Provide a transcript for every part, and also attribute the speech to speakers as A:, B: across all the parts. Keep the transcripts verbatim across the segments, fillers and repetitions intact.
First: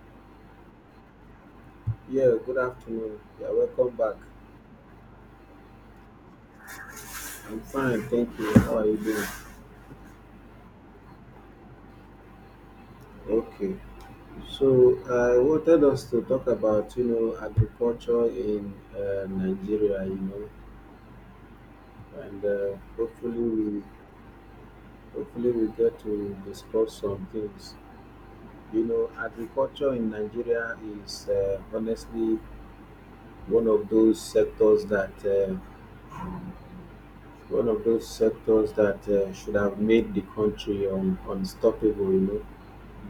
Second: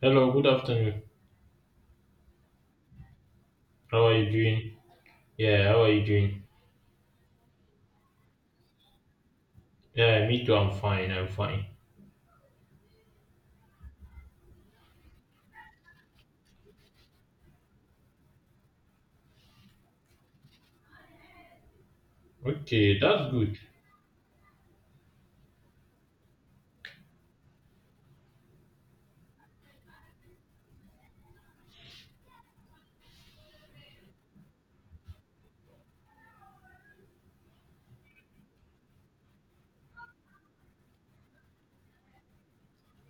A: Hello, good afternoon.
B: Yeah, good afternoon. Yeah, welcome
A: How are
B: back.
A: you doing? Yeah, how are you doing?
B: I'm fine, thank you. How are you doing?
A: Yeah, me too. I'm fine. I'm fine.
B: Okay. So I wanted us to talk about you know agriculture in uh, Nigeria, you know, and uh,
A: Okay, that's
B: hopefully
A: good.
B: we hopefully we get to discuss some things. You know, agriculture in Nigeria is uh, honestly one of those sectors that uh, one of those sectors that uh, should have made the country un- unstoppable, you know,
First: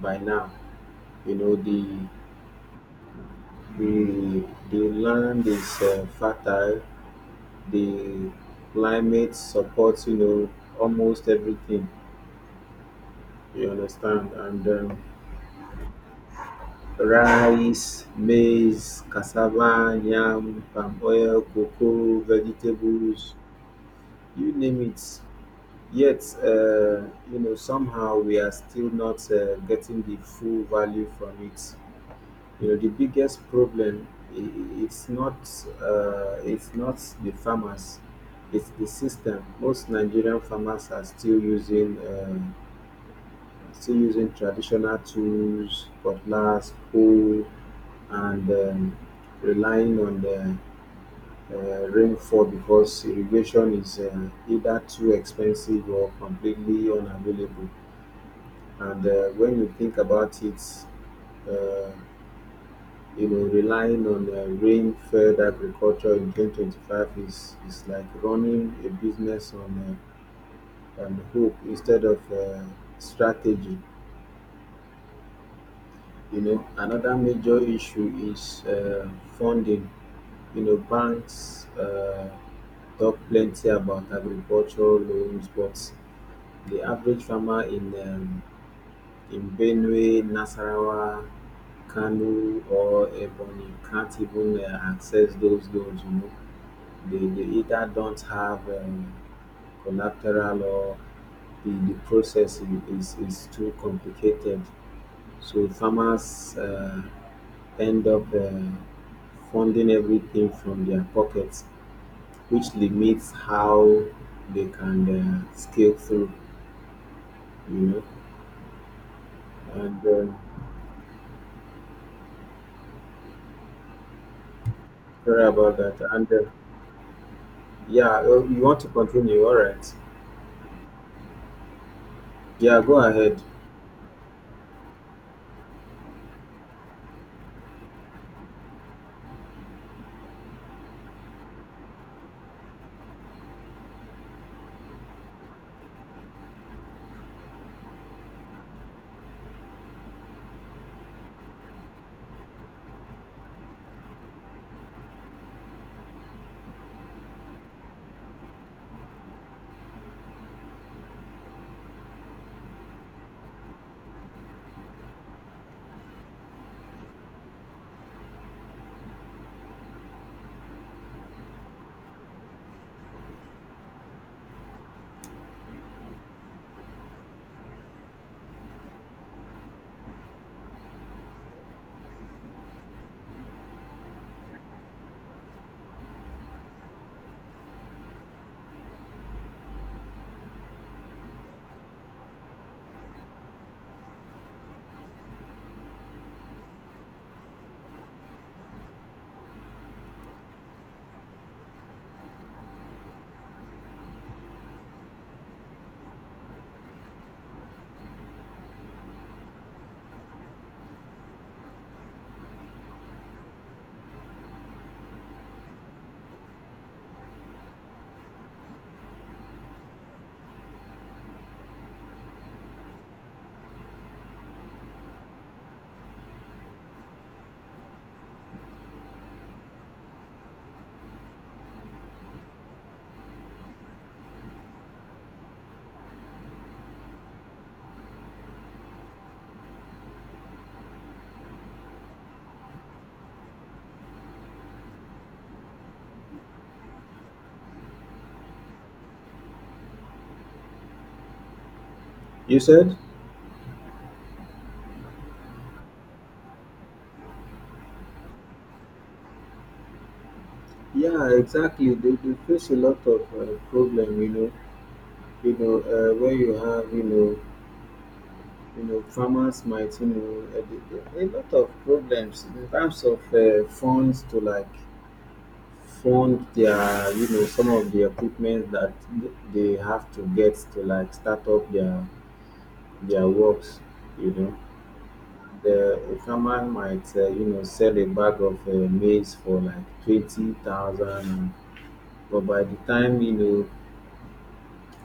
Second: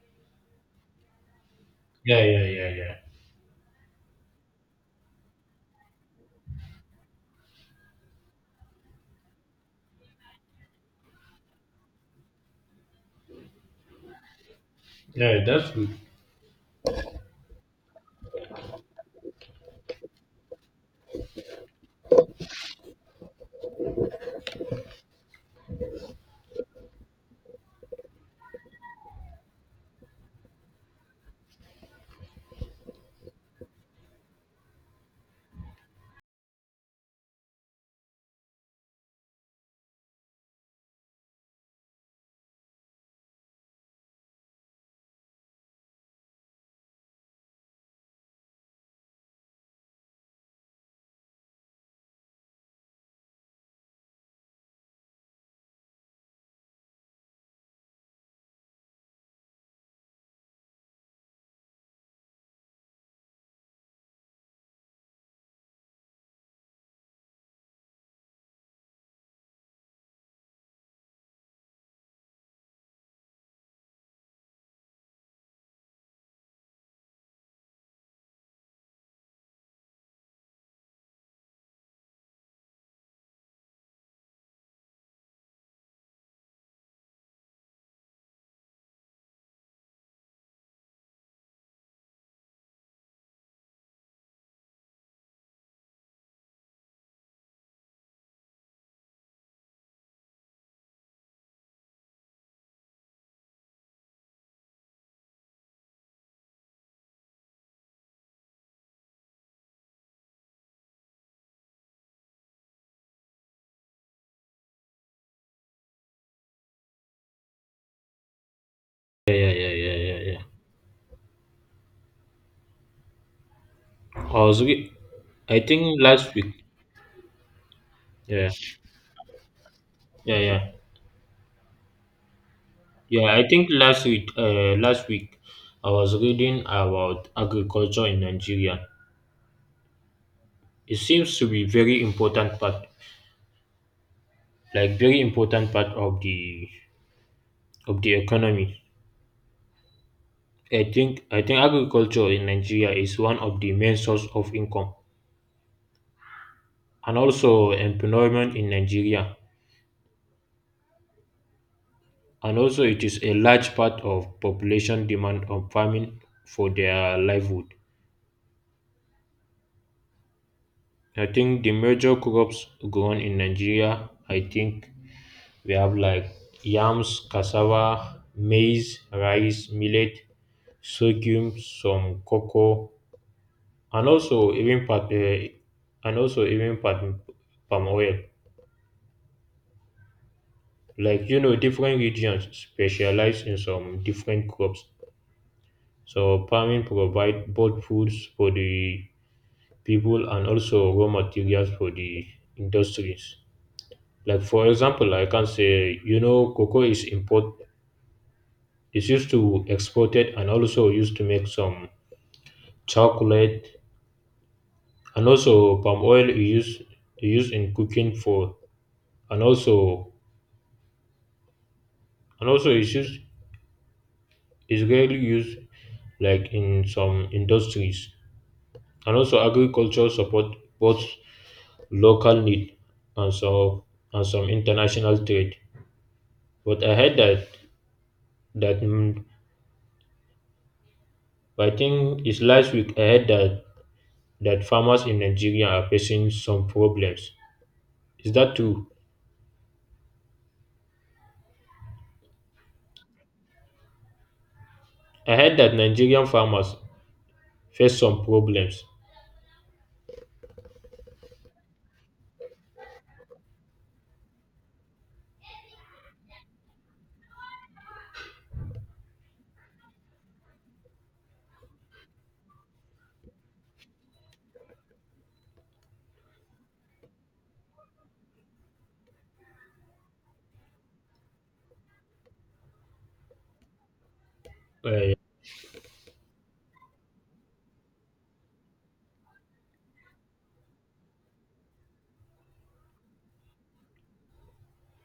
B: by now. You know, the
A: Yeah, yeah, yeah, yeah.
B: the the land is uh, fertile. The climate supports you know almost everything. You understand? And um,
A: Yeah, that's good.
B: Rice, maize, cassava, yam, palm oil, cocoa, vegetables, you name it. Yet, uh, you know, somehow we are still not uh, getting the full value from it. You know, the biggest problem i- i- it's not uh, it's not the farmers, it's the system. Most Nigerian farmers are still using uh, still using traditional tools, cutlass, hoe, and um, relying on the uh, rainfall, because irrigation is uh, either too expensive or completely unavailable. And uh, when you think about it, uh, you know, relying on uh, rain-fed agriculture in twenty twenty-five is, is like running a business on, uh, on hope instead of uh, strategy. You know, another major issue is uh, funding. You know, banks uh, talk plenty about agricultural loans, but the average farmer in um, in Benue, Nasarawa, Kano, or Ebonyi can't even uh, access those loans. You know, they, they either don't have um, collateral, or the, the process i- is, is too complicated. So farmers uh, end up uh, funding everything from their pockets, which limits how they can uh, scale through, you know.
A: Yeah, yeah, yeah, yeah,
B: And
A: yeah,
B: um,
A: yeah. I was, re-
B: Sorry
A: I
B: about that.
A: think
B: And
A: last
B: uh,
A: week.
B: yeah, oh,
A: Yeah,
B: you want to continue? All right.
A: yeah, yeah,
B: Yeah, go
A: yeah.
B: ahead.
A: I think last week, uh, last week, I was reading about agriculture in Nigeria. It seems to be very important part, like very important part of the of the economy. I think I think agriculture in Nigeria is one of the main source of income and also employment in Nigeria, and also it is a large part of population demand on farming for their livelihood. I think the major crops grown in Nigeria, I think we have like yams, cassava, maize, rice, millet, sorghum, some cocoa, and also even part, uh, and also even palm palm oil. Like you know, different regions specialize in some different crops. So farming provide both foods for the people and also raw materials for the industries. Like for example, I can say you know cocoa is import is used to export it, and also used to make some chocolate. And also palm oil is used used in cooking for, and also, and also it's used, is rarely used, like in some industries. And also agriculture support both local need and some and some international trade. But I heard that that mm, but I think it's last week I heard that that farmers in Nigeria are facing some problems. Is that true?
B: You said?
A: I heard that Nigerian farmers face some problems.
B: Yeah, exactly. They, they face a lot of uh, problem, you know you know, uh, when you have, you know, you know, farmers might, you know, uh, the- the- a lot of problems in terms of uh, funds to like fund their, you know, some of the equipment that they have to get to like start up their their works, you know.
A: Uh,
B: The a farmer might, uh, you know, sell a bag of uh, maize for like twenty thousand, but by the time you know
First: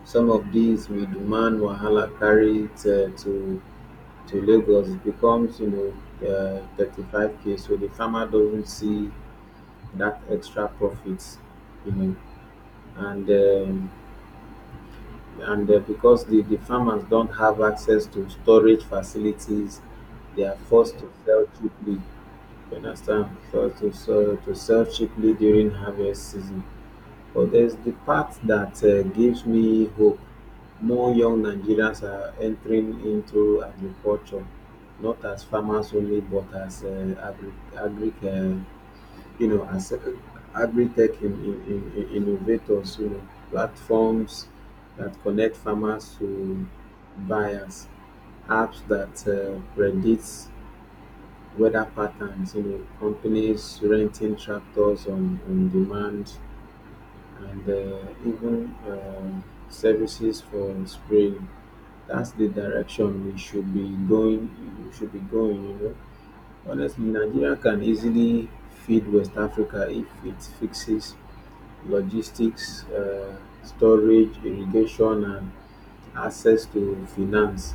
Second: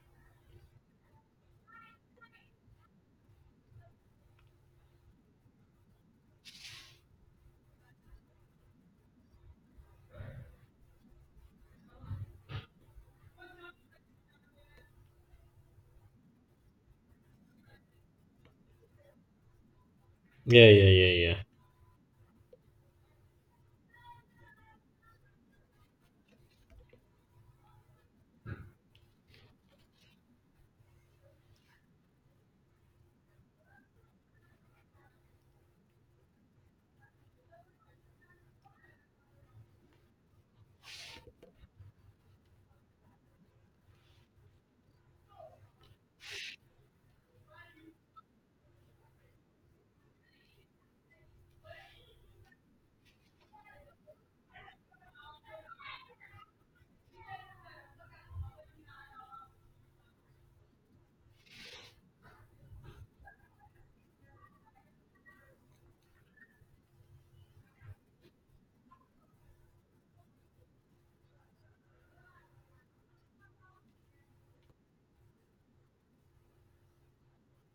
B: some of these we demand wahala carry it uh, to to Lagos becomes, you know, uh, thirty-five k. So the farmer doesn't see that extra profits, you know, and um, and uh, because the, the farmers don't have access to storage facilities, they are
A: yeah, yeah,
B: forced to
A: yeah, yeah.
B: sell cheaply. You understand? So to so, to sell cheaply during harvest season. But there's the part that uh, gives me hope. More young Nigerians are entering into agriculture, not as farmers only, but as uh, agri, agri uh, you know, as uh, agri-tech in, in, in, in- innovators, you know, platforms that connect farmers to buyers, apps that uh, predicts weather patterns, you know, companies renting tractors on, on demand, and uh, even um, services for spraying. That's the direction we should be going. We should be going. You know, honestly, Nigeria can easily feed West Africa if it fixes logistics, uh, storage, irrigation, and access to finance.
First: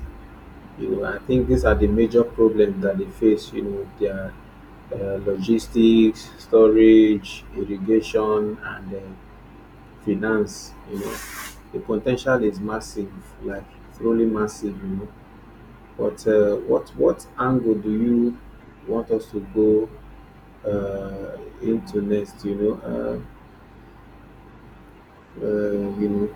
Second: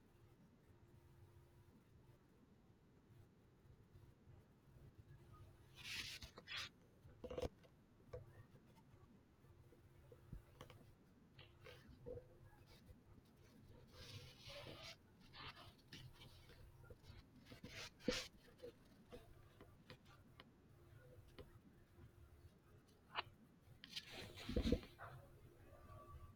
B: You know, I think these are the major problems that they face. You know, their uh, logistics, storage, irrigation, and uh, finance, you know, the potential is massive, like truly massive, you know. But uh, what what angle do you want us to go uh, into next? You know, uh, uh, you know,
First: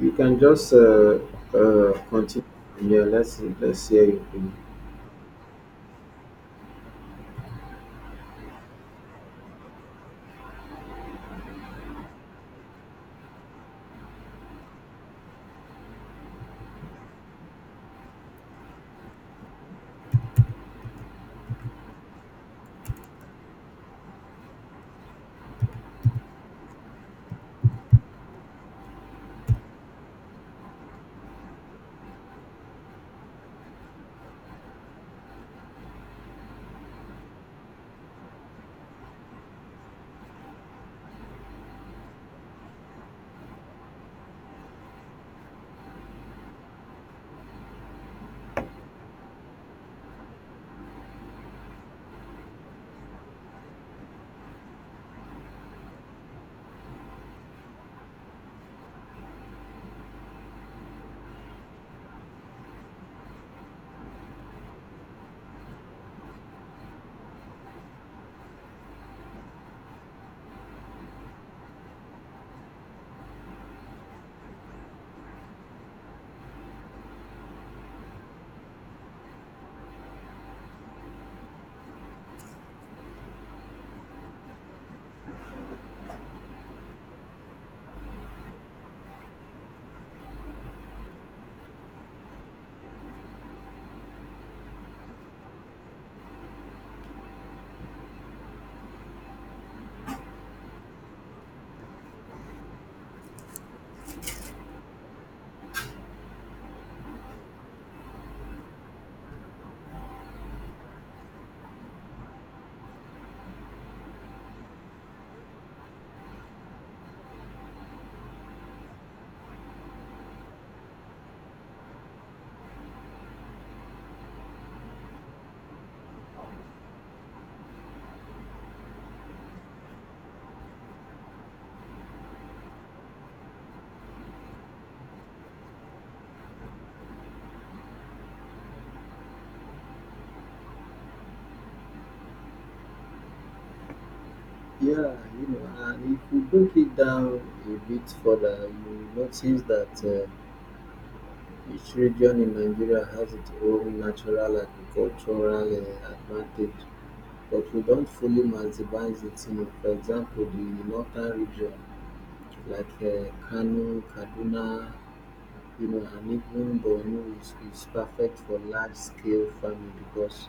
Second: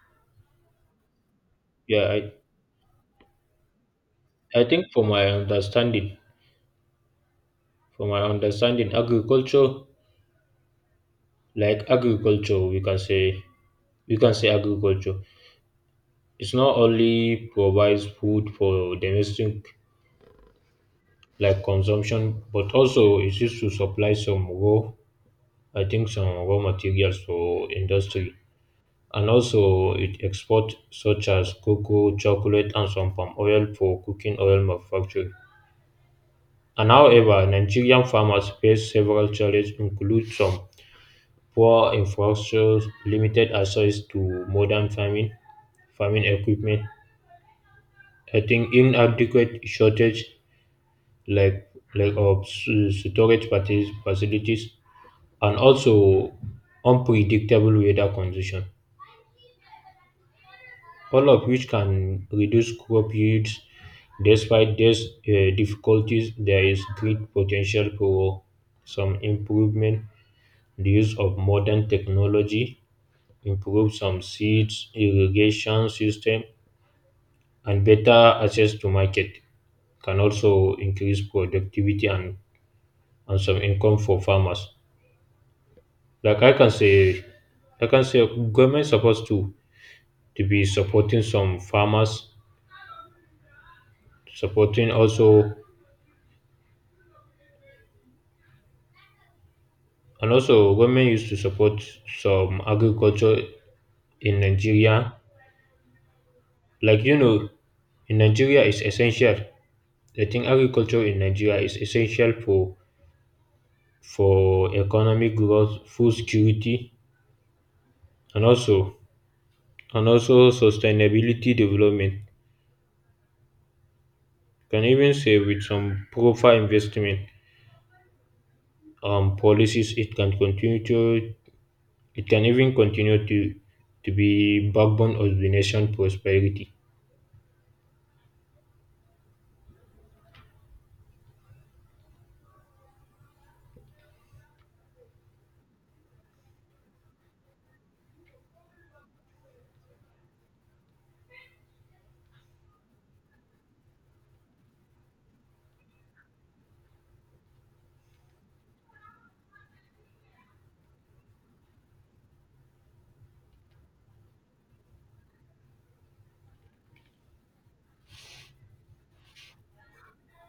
B: you can just uh, uh,
A: Yeah, I,
B: continue. Yeah, let's let's hear you.
A: I think for my understanding, for my understanding, agriculture, like agriculture, we can say, we can say agriculture. It not only provides food for domestic like consumption, but also it used to supply some raw, I think some raw materials for industry. And also it exports such as cocoa, chocolate, and some palm oil for cooking oil manufacturing. And however, Nigerian farmers face several challenges, include some poor infrastructure, limited access to modern farming, farming equipment, I think inadequate shortage like like of s- storage faci- facilities, and also unpredictable weather condition, all of which can reduce crop yields. Despite these uh, difficulties, there is great potential for some improvement: the use of modern technology, improve some seeds, irrigation system, and better access to market can also increase productivity and, and some income for farmers. Like I can say, like, I can say government supposed to to be supporting some farmers, supporting also, and also government used to support some agriculture in Nigeria. Like you know, in Nigeria is essential. I think agriculture in Nigeria is essential for for economic growth, food security, and also and also sustainability development. Can even say with some proper investment, um, policies, it can continue to, it can even continue to to be backbone of the nation prosperity.
B: Yeah, you know, and if you break it down a bit further, you notice that uh, each region in Nigeria has its own natural agricultural uh, advantage. But we don't fully maximize it. You know, for example, the northern region, like uh, Kano, Kaduna, you know, and even Borno is, is perfect for large scale farming because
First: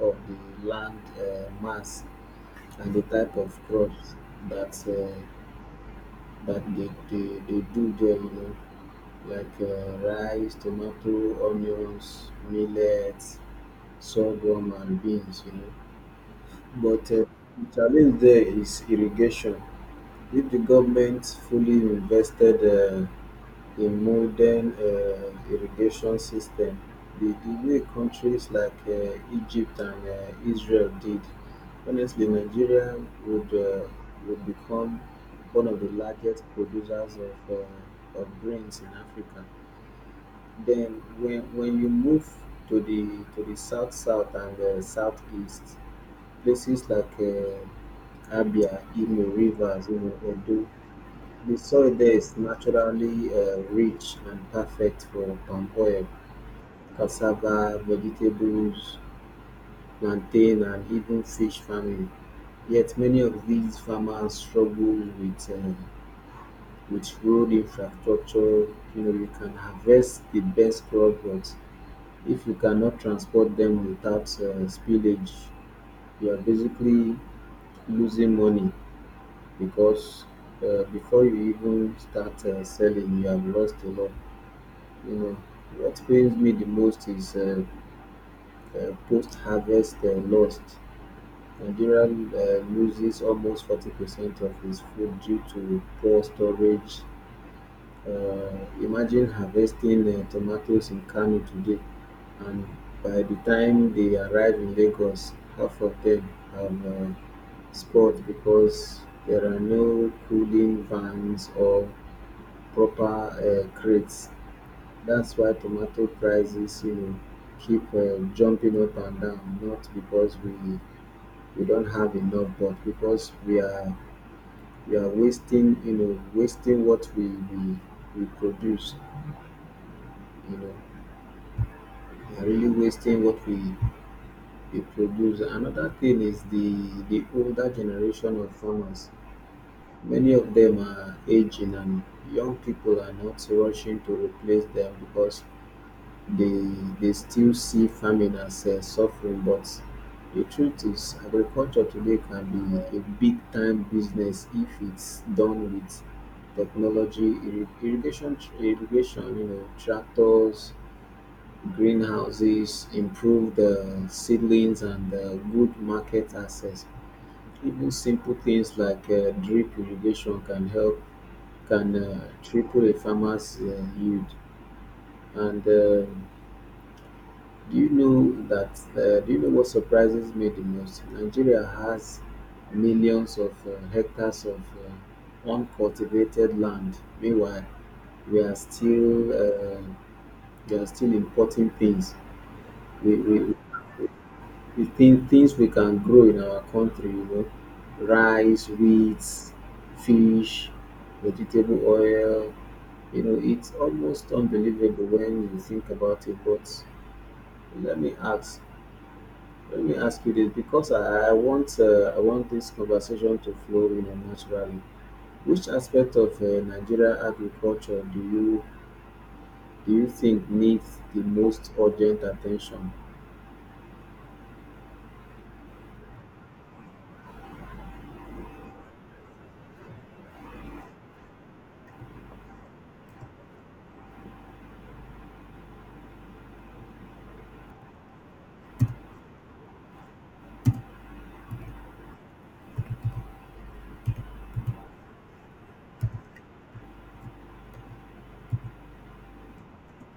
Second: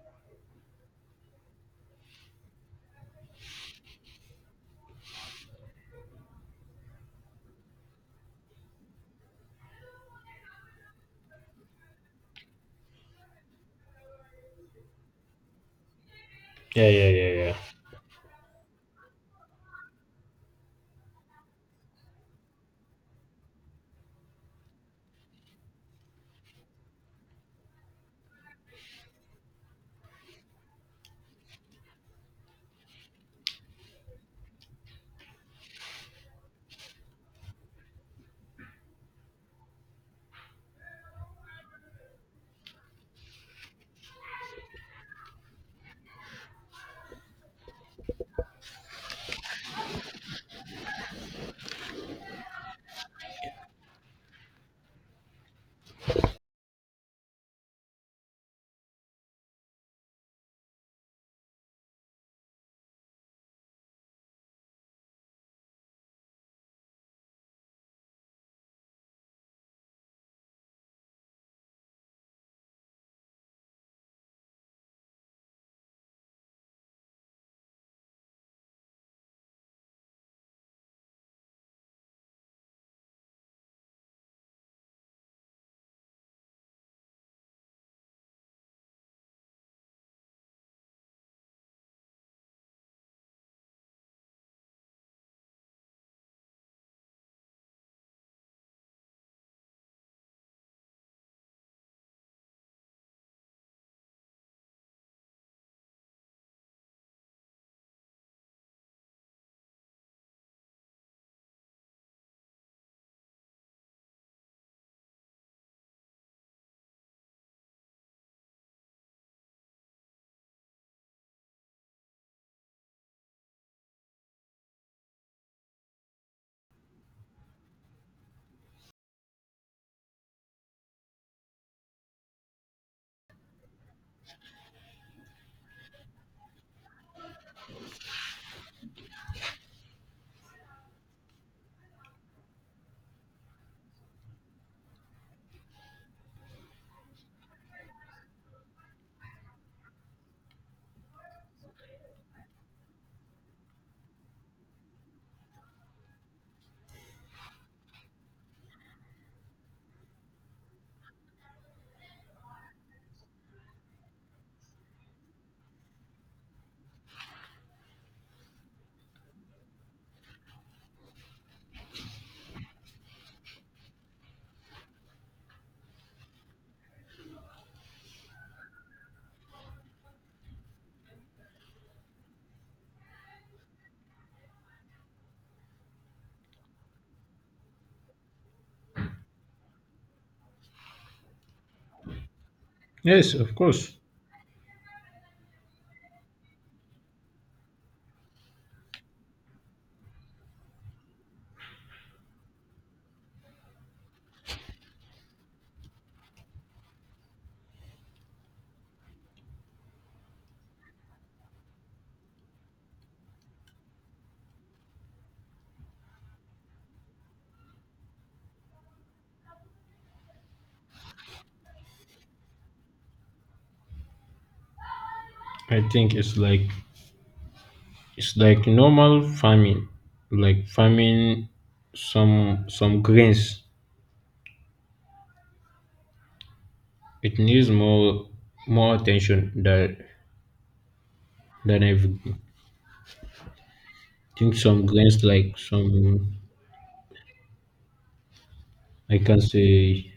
B: of the land uh, mass and the type of crops that uh, that they, they, they do there, you know, like uh, rice, tomato, onions, millets, sorghum, and beans, you know.
A: Yeah,
B: But
A: yeah,
B: uh,
A: yeah, yeah.
B: the challenge there is irrigation. If the government fully invested uh, in modern uh, irrigation system, the, the way countries like uh, Egypt and uh, Israel did, honestly, Nigeria would uh, would become one of the largest producers of, uh, of grains in Africa. Then, when, when you move to the to the south, south and uh, southeast, places like uh, Abia, Imo, Rivers, you know, Edo, the soil there is naturally uh, rich and perfect for palm oil, cassava, vegetables, plantain, and even fish farming. Yet many of these farmers struggle with uh, with road infrastructure. You know, you can harvest the best crop, but if you cannot transport them without uh, spillage, you are basically losing money, because uh, before you even start uh, selling, you have lost a lot. You know, what pains me the most is uh, uh, post-harvest uh, loss. Nigeria uh, loses almost forty percent of its food due to poor storage. Uh, imagine harvesting uh, tomatoes in Kano today, and by the time they arrive in Lagos, half of them have uh, spoiled because there are no cooling vans or proper uh, crates. That's why tomato prices, you know, keep uh, jumping up and down. Not because we we don't have enough, but because we are we are wasting, you know, wasting what we we, we produce. You know, we are really wasting what we, we produce. Another thing is the the older generation of farmers. Many of them are aging, and young people are not rushing to replace them, because they they still see farming as uh, suffering. But the truth is agriculture today can be a big time business if it's done with technology, irri- irrigation irrigation, you know, tractors, greenhouses, improved uh, seedlings, and uh, good market access. Even simple things like uh, drip irrigation can help can uh, triple a farmer's uh, yield. And uh, do you know that? Uh, do you know what surprises me the most? Nigeria has millions of uh, hectares of uh, uncultivated land. Meanwhile, we are still uh, we are still importing things. We,
A: Yes, of
B: we
A: course.
B: we think things we can grow in our country. You know, rice, wheat, fish, vegetable oil. You know, it's almost unbelievable when you think about it. But let me ask let me ask you this, because I, I want uh, I want this conversation to flow in a naturally. Which aspect of uh, Nigeria agriculture do you do you think needs the most urgent attention?
A: I think it's like it's like normal farming, like farming some some grains. It needs more more attention than than everything. I think some grains like some, I can say,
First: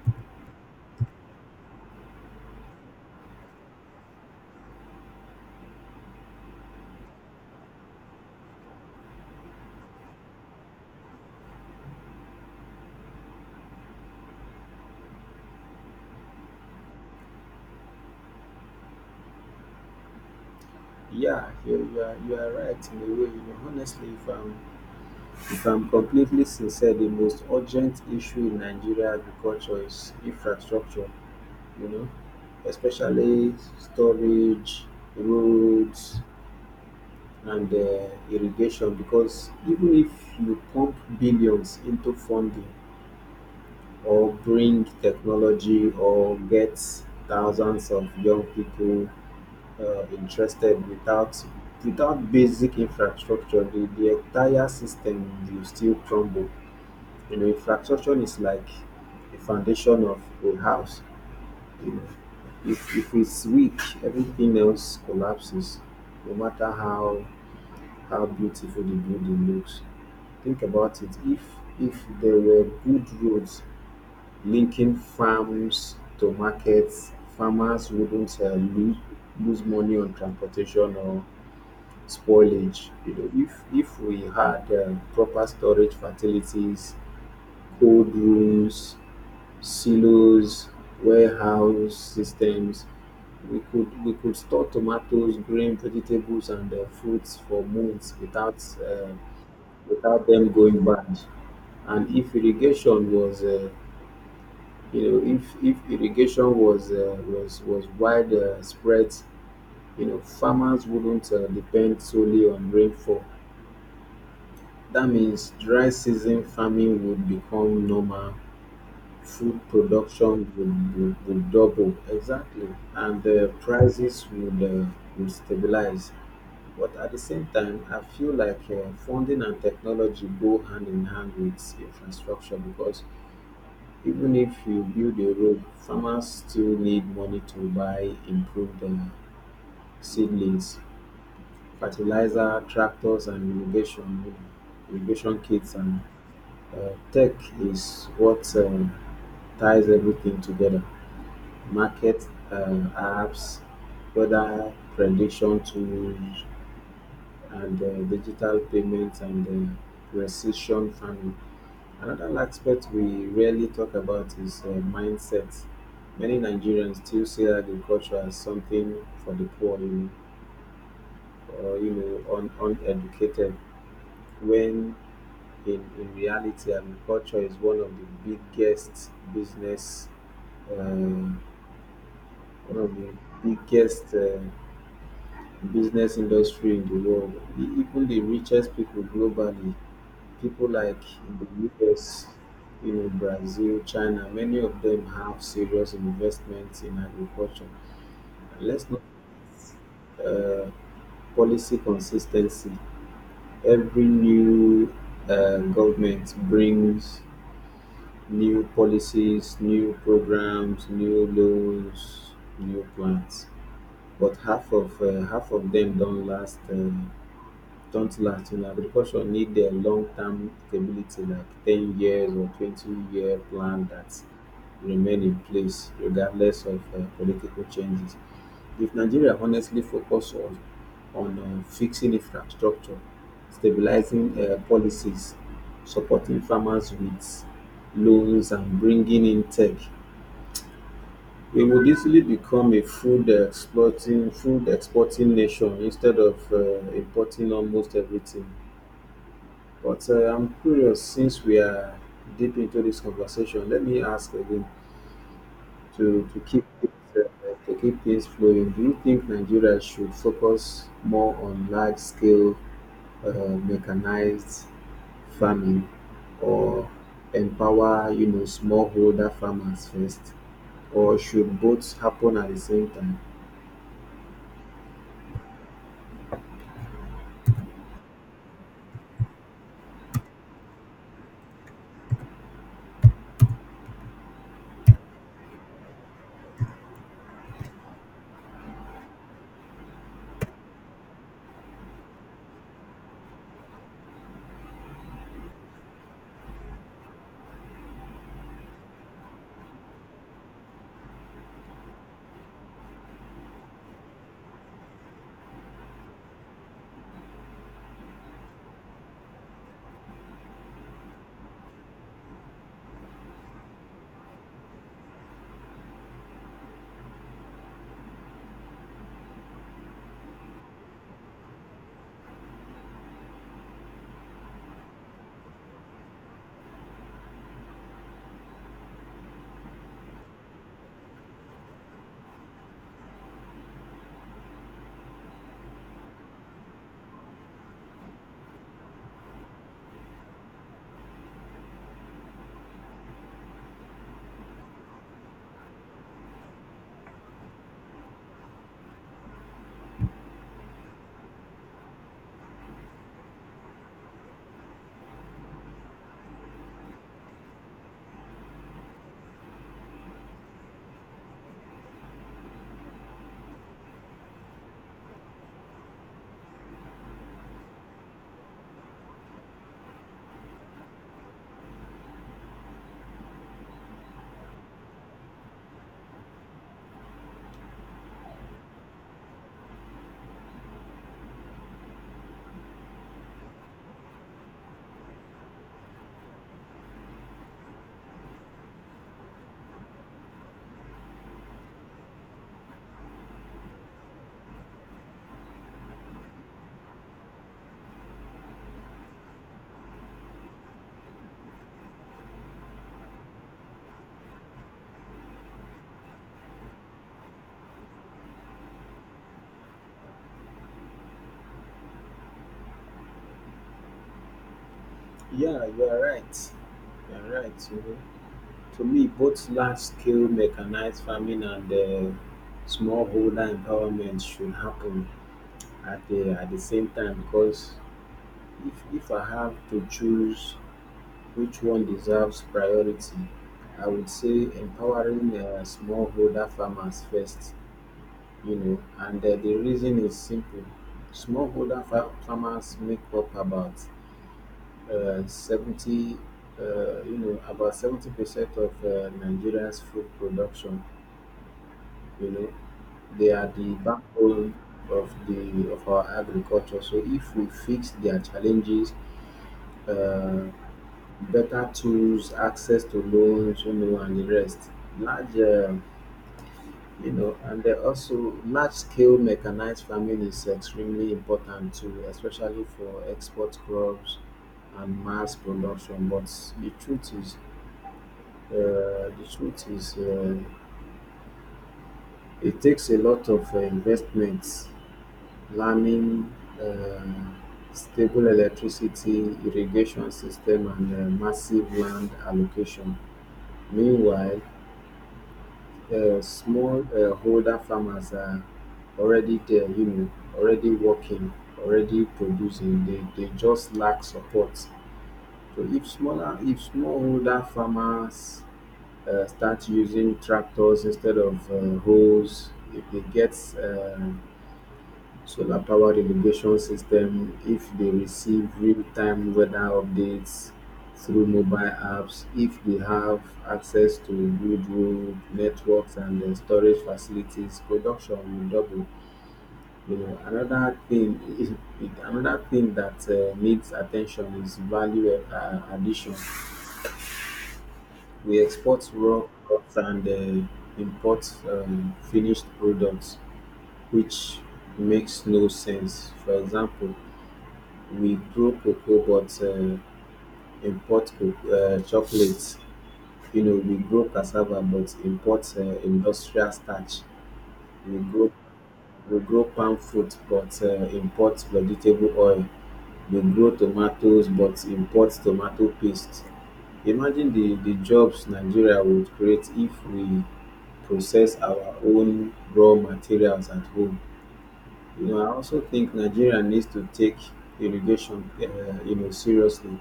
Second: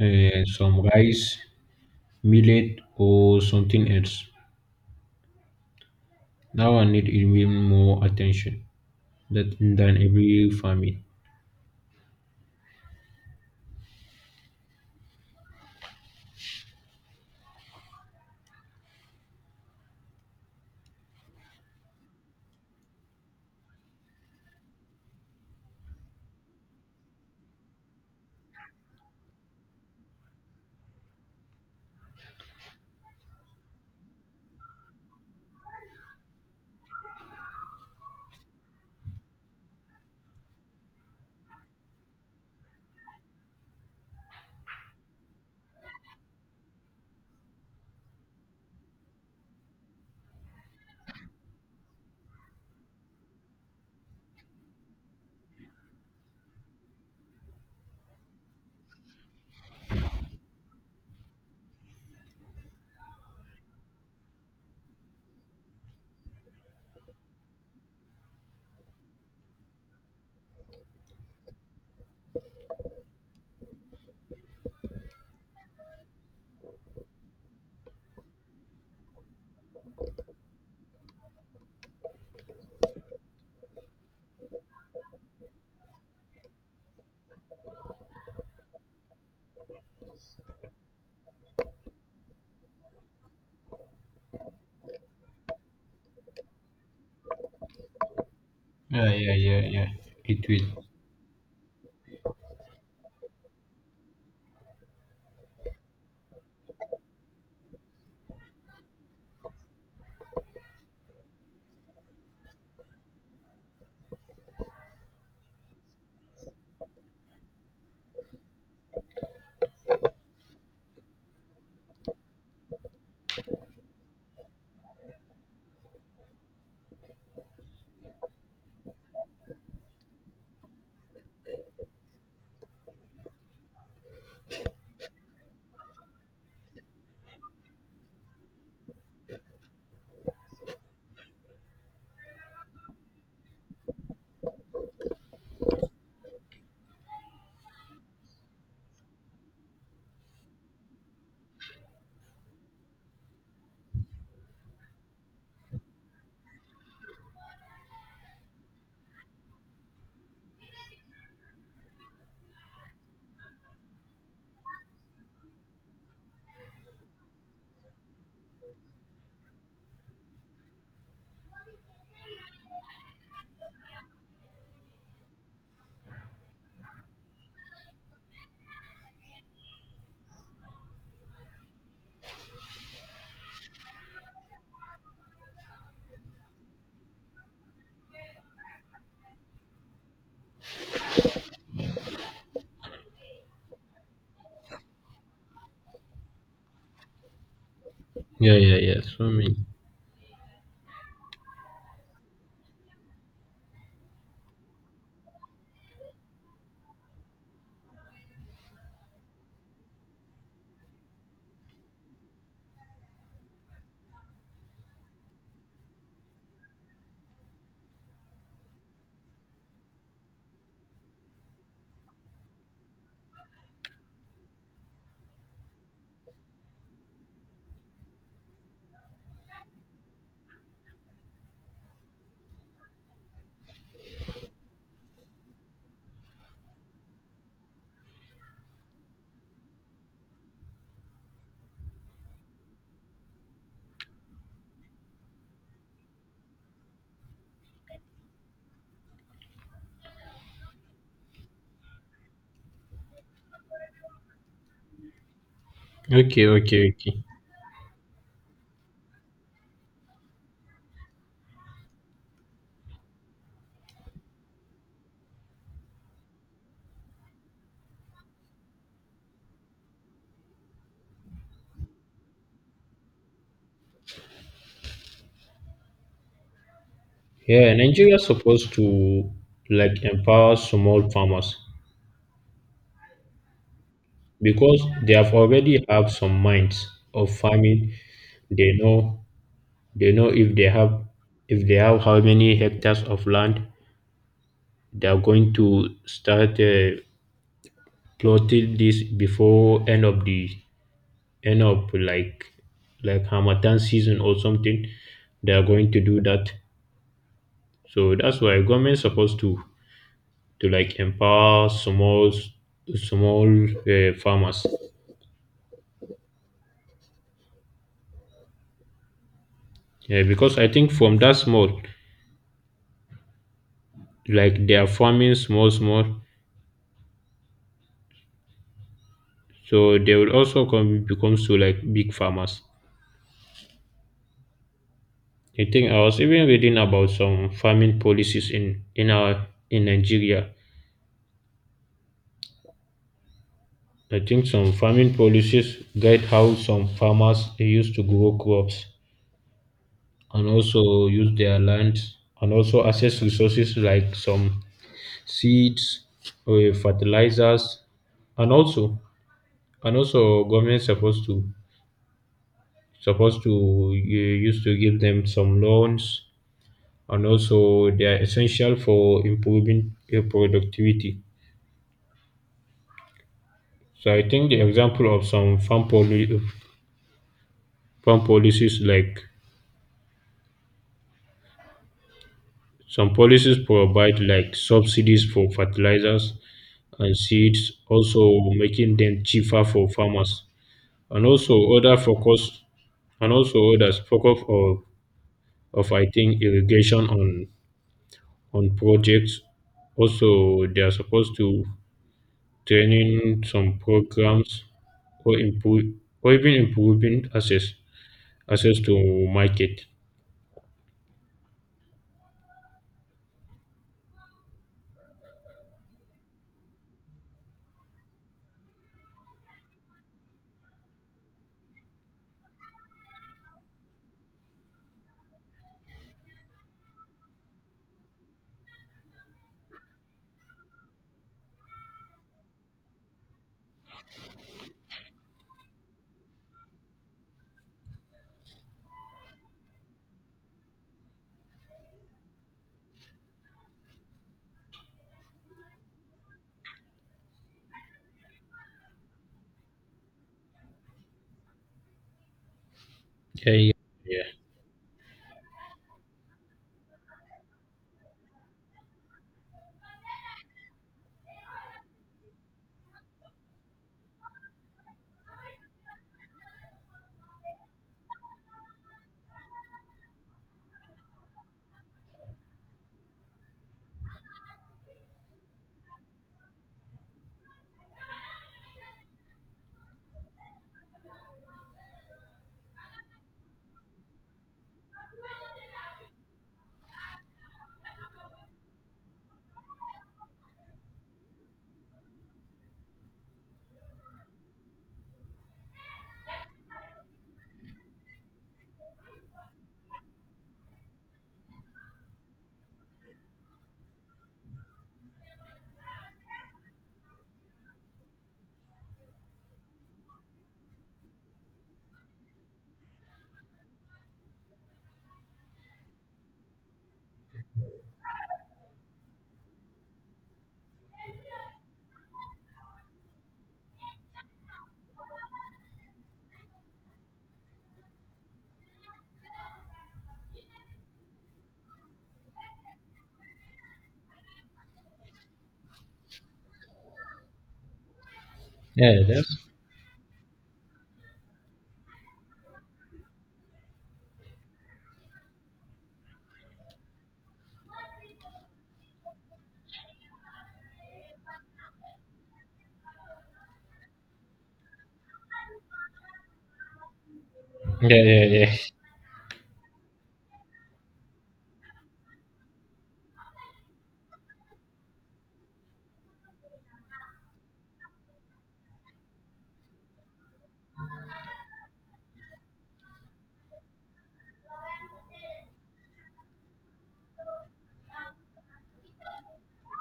A: uh, some rice, millet, or something else. That one need even more attention that than every farming.
B: Yeah, you, you are you are right in a way. You know, honestly, if I'm if I'm completely sincere, the most urgent issue in Nigeria agriculture is infrastructure. You know, especially storage, roads, and uh, irrigation, because even if you pump billions into funding, or bring technology, or get thousands of young people uh, interested without without basic infrastructure, the, the entire system will still crumble. You know, infrastructure is like the foundation of a house. if, if it's weak, everything else collapses, no matter how how beautiful the building looks. Think about it. If if there were good roads linking farms to markets, farmers wouldn't uh, lose, lose money on transportation or spoilage. You know, if if we had uh, proper storage facilities, cold rooms, silos, warehouse systems, we could we could store tomatoes, grain, vegetables, and uh, fruits for months without uh,
A: Yeah, yeah, yeah, yeah.
B: without
A: It
B: them going
A: will.
B: bad. And if irrigation was uh, you know if if irrigation was uh, was was wide uh, spread, you know, farmers wouldn't uh, depend solely on rainfall. That means dry season farming would become normal, food production would, would, would double exactly, and the prices would uh, would stabilize. But at the same time, I feel like uh, funding and technology go hand in hand with infrastructure, because even if you build a road, farmers still need money to buy improved uh, seedlings, fertilizer, tractors, and irrigation, irrigation kits. And uh, tech is what uh, ties everything together. Market uh, apps, weather prediction tools, and uh, digital payments, and uh, precision farming. Another aspect we rarely talk about is uh, mindset. Many Nigerians still see agriculture as something for the poor, you know, or you know, un- uneducated. When in, in reality, agriculture is one of the biggest business, uh, one of the biggest uh, business industry in the world. E- Even the richest people globally, people like in the U S, you know, Brazil, China, many of them have serious investments in agriculture.
A: Yeah,
B: And
A: yeah,
B: let's
A: yeah.
B: not
A: So many.
B: uh, policy consistency. Every new uh, government brings new policies, new programs, new loans, new plans. But half of uh, half of them don't last. Uh, don't last in agriculture need a long term stability, like ten years or twenty year plan, that remain in place regardless of um political changes. If Nigeria honestly focus on on um fixing infrastructure, stabilizing um policies, supporting farmers with loans and bringing in tech, we would easily become a food exporting food exporting nation instead of um importing almost everything. But uh, I'm curious, since we are deep into this conversation, let me ask again to, to
A: Okay,
B: keep
A: okay,
B: it,
A: okay.
B: uh, to keep things flowing. Do you think Nigeria should focus more on large-scale uh, mechanized farming, or empower you know smallholder farmers first, or should both happen at the same time?
A: Yeah, Nigeria is supposed to like empower small farmers because they have already have some minds of farming. They know they know if they have if they have how many hectares of land, they are going to start uh, plotting this before end of the end of like like Hamatan season or something. They are going to do that. So that's why government supposed to to like empower small small uh, farmers. Yeah, because I think from that small, like they are farming small small, so they will also come becomes to like big farmers. I think I was even reading about some farming policies in in our in Nigeria. I think some farming policies guide how some farmers used to grow crops, and also use their land, and also access resources like some seeds, uh, fertilizers, and also, and also government supposed to supposed to uh, used to give them some loans, and also they are essential for improving uh, productivity. So I think the example of some farm poli- farm policies like some policies provide like subsidies for fertilizers and seeds, also making them cheaper for farmers, and also other focus and also others focus or of I think irrigation on on projects. Also, they are supposed to training some programs or improve or even improving access access to market.
B: Yeah, you are right. You are right. You know. To me, both large-scale mechanized farming and uh, smallholder empowerment should happen at the at the same time because if, if I have to choose which one deserves priority, I would say empowering uh, smallholder farmers first, you know, and uh, the reason is simple. Smallholder fa- farmers make up about uh, seventy, uh, you know, about seventy percent of uh, Nigeria's food production, you know, they are
A: Yeah,
B: the
A: yeah, yeah.
B: backbone of the of our agriculture. So if we fix their challenges, uh, better tools, access to loans, you know, and the rest, large uh, you know and they also large scale mechanized farming is extremely important too, especially for export crops and mass production. But the truth is, uh, the truth is uh, it takes a lot of uh, investments, plumbing, uh, stable electricity, irrigation system, and uh, massive land allocation. Meanwhile, uh, small uh, holder farmers are already there, you know, already working, already producing. They, they just lack support. So if smaller, if smallholder farmers uh, start using tractors instead of uh, hoes, if they get uh, solar powered irrigation system, if they receive real time weather updates through mobile apps, if they have access to good road networks and uh, storage facilities, production will double. You know, another thing, is, it- another thing that uh, needs attention is value uh, addition. We export
A: Yeah,
B: raw
A: that's
B: crops and uh, import um, finished products, which makes no sense. For example, we grow cocoa but um import um chocolate. You know, we grow cassava but import um industrial starch.
A: yeah,
B: we
A: yeah,
B: grow
A: yeah,
B: we grow palm fruit but um import vegetable oil. We grow tomatoes but import tomato paste. Imagine the the jobs Nigeria would create if we process our own raw materials at home. You know, I also think Nigeria needs to take irrigation, um you know seriously.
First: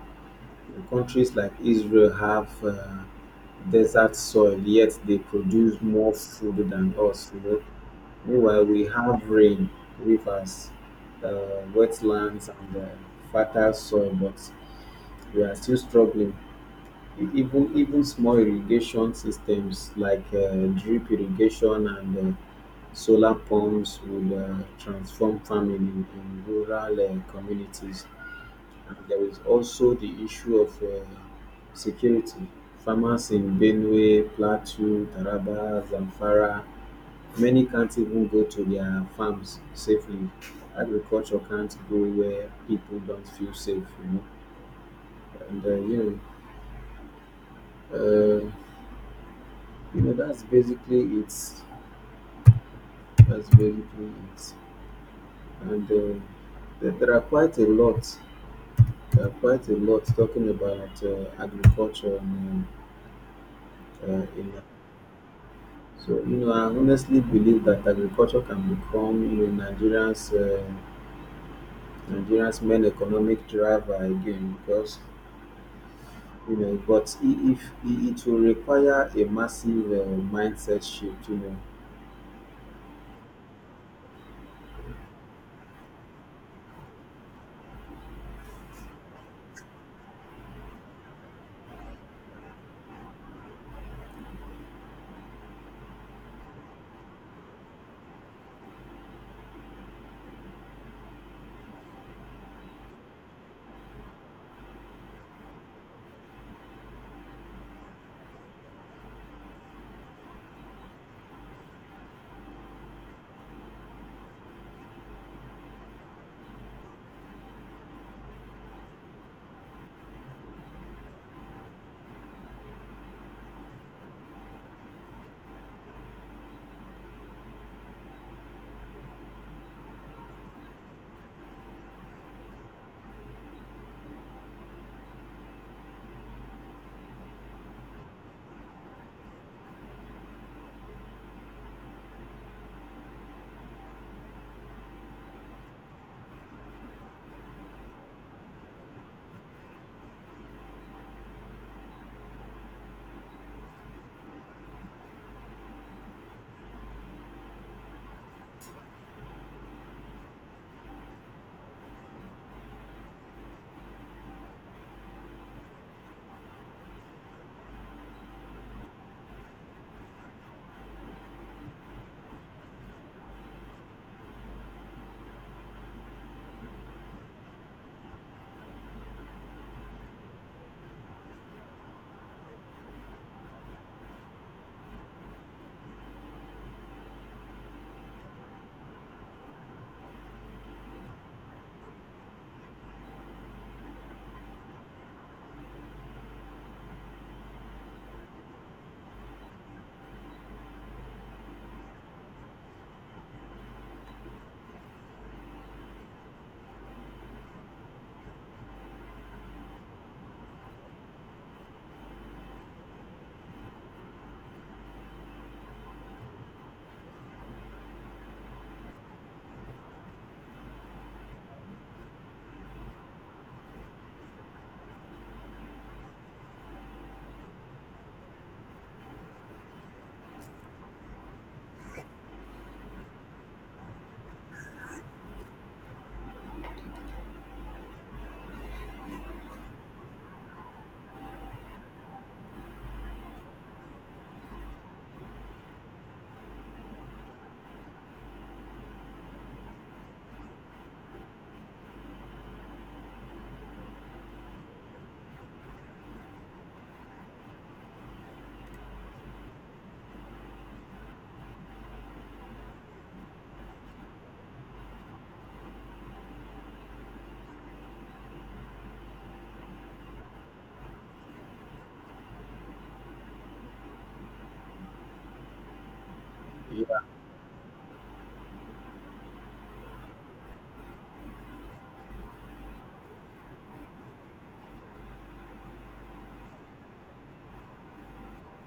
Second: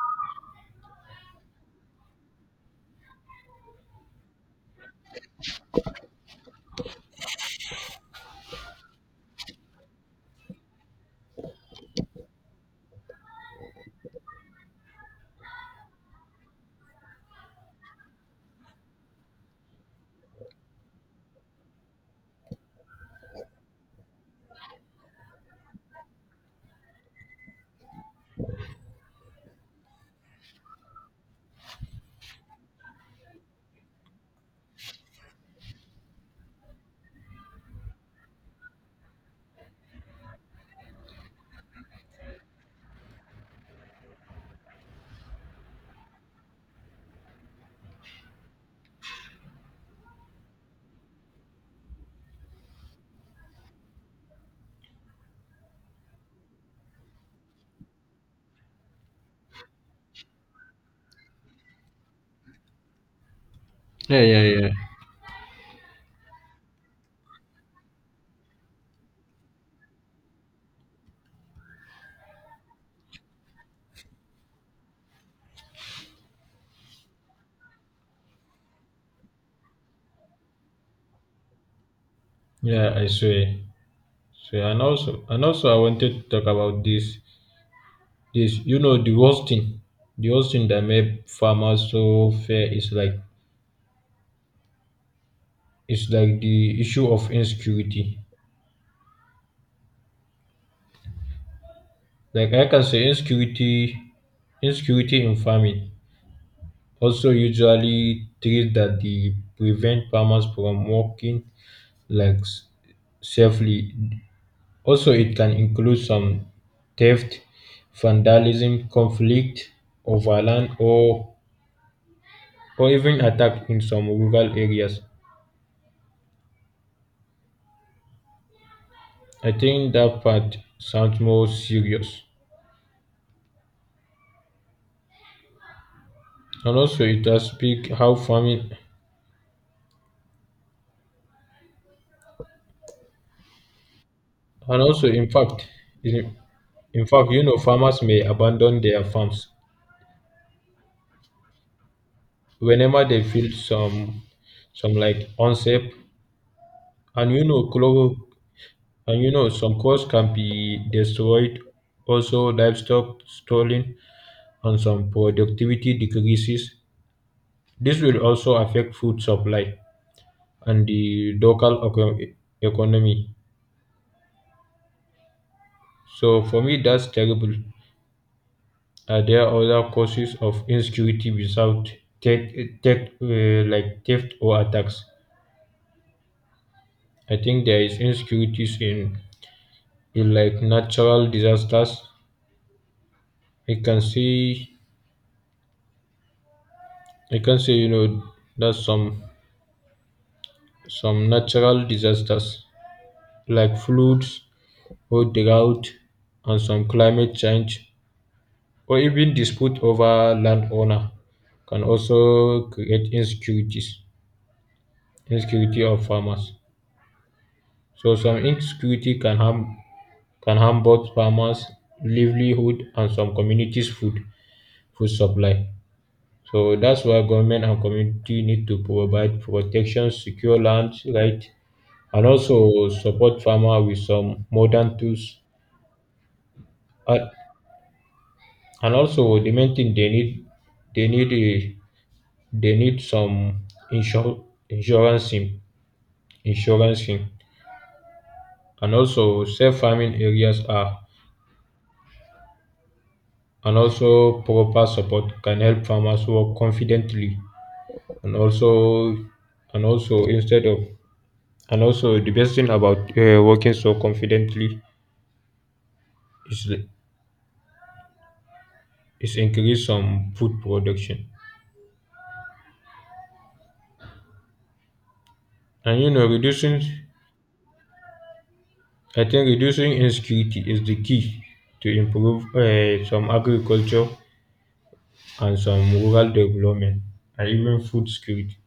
B: Countries like Israel have uh, desert soil, yet they produce more food than us. You know, meanwhile we have rain, rivers, uh, wetlands, and uh, fertile soil, but we are still struggling. E- Even even small irrigation systems like uh, drip irrigation and uh, solar pumps would uh, transform farming in, in rural uh, communities. There is also the issue of uh, security. Farmers in Benue, Plateau, Taraba, Zamfara, many can't even go to their farms safely. Agriculture can't go where people don't feel safe, you know. And uh, you know, uh, you know that's basically it. That's basically it. And uh, there, there are quite a lot. There are quite a lot talking about uh, agriculture in,
A: yeah,
B: uh,
A: yeah,
B: in
A: yeah.
B: So, you know, I honestly believe that agriculture can become, you know, Nigerians, uh, Nigerians main economic driver again because, you know, but I- if I- it will require a massive uh, mindset shift, you know.
A: Yeah, I swear. Swear. And also, and also, I wanted to talk about this. This, you know, the worst thing, the worst thing that made farmers so fair is like, it's like the issue of insecurity. Like I can say insecurity insecurity in farming also usually threats that the prevent farmers from working like s- safely. Also it can include some theft, vandalism, conflict over land, or or even attack in some rural areas. I think that part sounds more serious. And also it has speak how farming, and also in fact, in fact, you know, farmers may abandon their farms whenever they feel some some like unsafe, and you know, clo- and you know, some crops can be destroyed. Also, livestock stolen, and some productivity decreases. This will also affect food supply and the local eco- economy. So for me, that's terrible. Are there other causes of insecurity without tech, tech uh, like theft or attacks? I think there is insecurities in in like natural disasters. I can see I can say you know that some some natural disasters like floods or drought, and some climate change, or even dispute over land owner can also create insecurities insecurity of farmers. So some insecurity can harm, can harm both farmers livelihood and some communities food food supply. So that's why government and community need to provide protection, secure land right, and also support farmer with some modern tools. Uh, and also the main thing they need, they need a, they need some insur- insurance in, insurance in, and also safe farming areas are, and also proper support can help farmers work confidently, and also, and also instead of, and also the best thing about uh, working so confidently is is increase some food production. And you know, reducing,
B: Yeah,
A: I think reducing insecurity is the key to improve uh, some agriculture and some rural development and even food security.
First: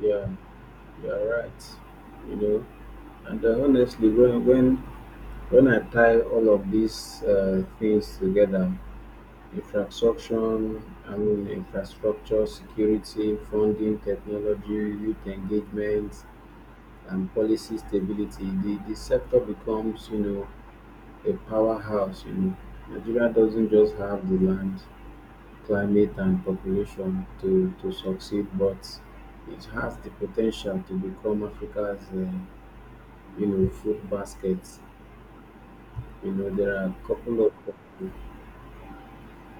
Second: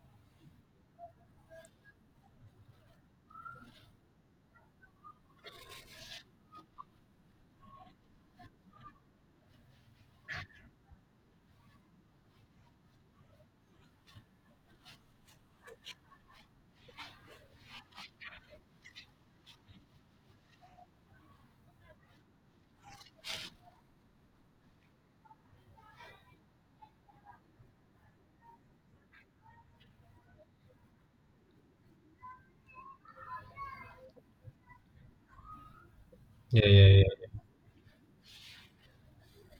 B: yeah, you're right. You know, and uh, honestly, when when when I tie all of these uh, things together, infrastructure, I mean, infrastructure, security, funding, technology, youth engagement, and policy stability, the, the sector becomes, you know, a powerhouse. You know, Nigeria doesn't just have the land, climate, and population to, to succeed, but it has the potential to become Africa's, uh, you know, food basket. You know,
A: Yeah,
B: there are a
A: yeah,
B: couple of,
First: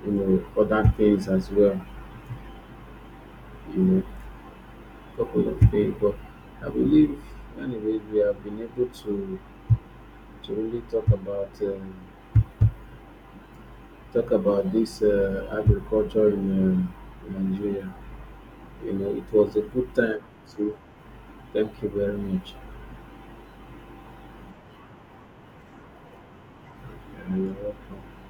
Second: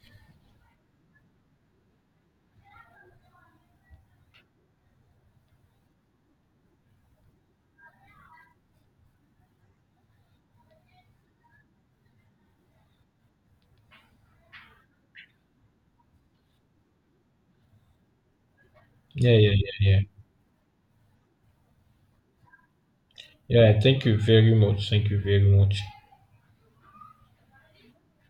B: you know, other things as well. You know, couple of things, but I believe, anyways, we have been able to to really talk about. Uh, talk about this uh, agriculture in uh, Nigeria. You know, it
A: yeah, yeah, yeah,
B: was a
A: yeah,
B: good
A: yeah.
B: time. So thank you very much.
A: Yeah, thank you very much. Thank you very much.
B: Uh, you're welcome.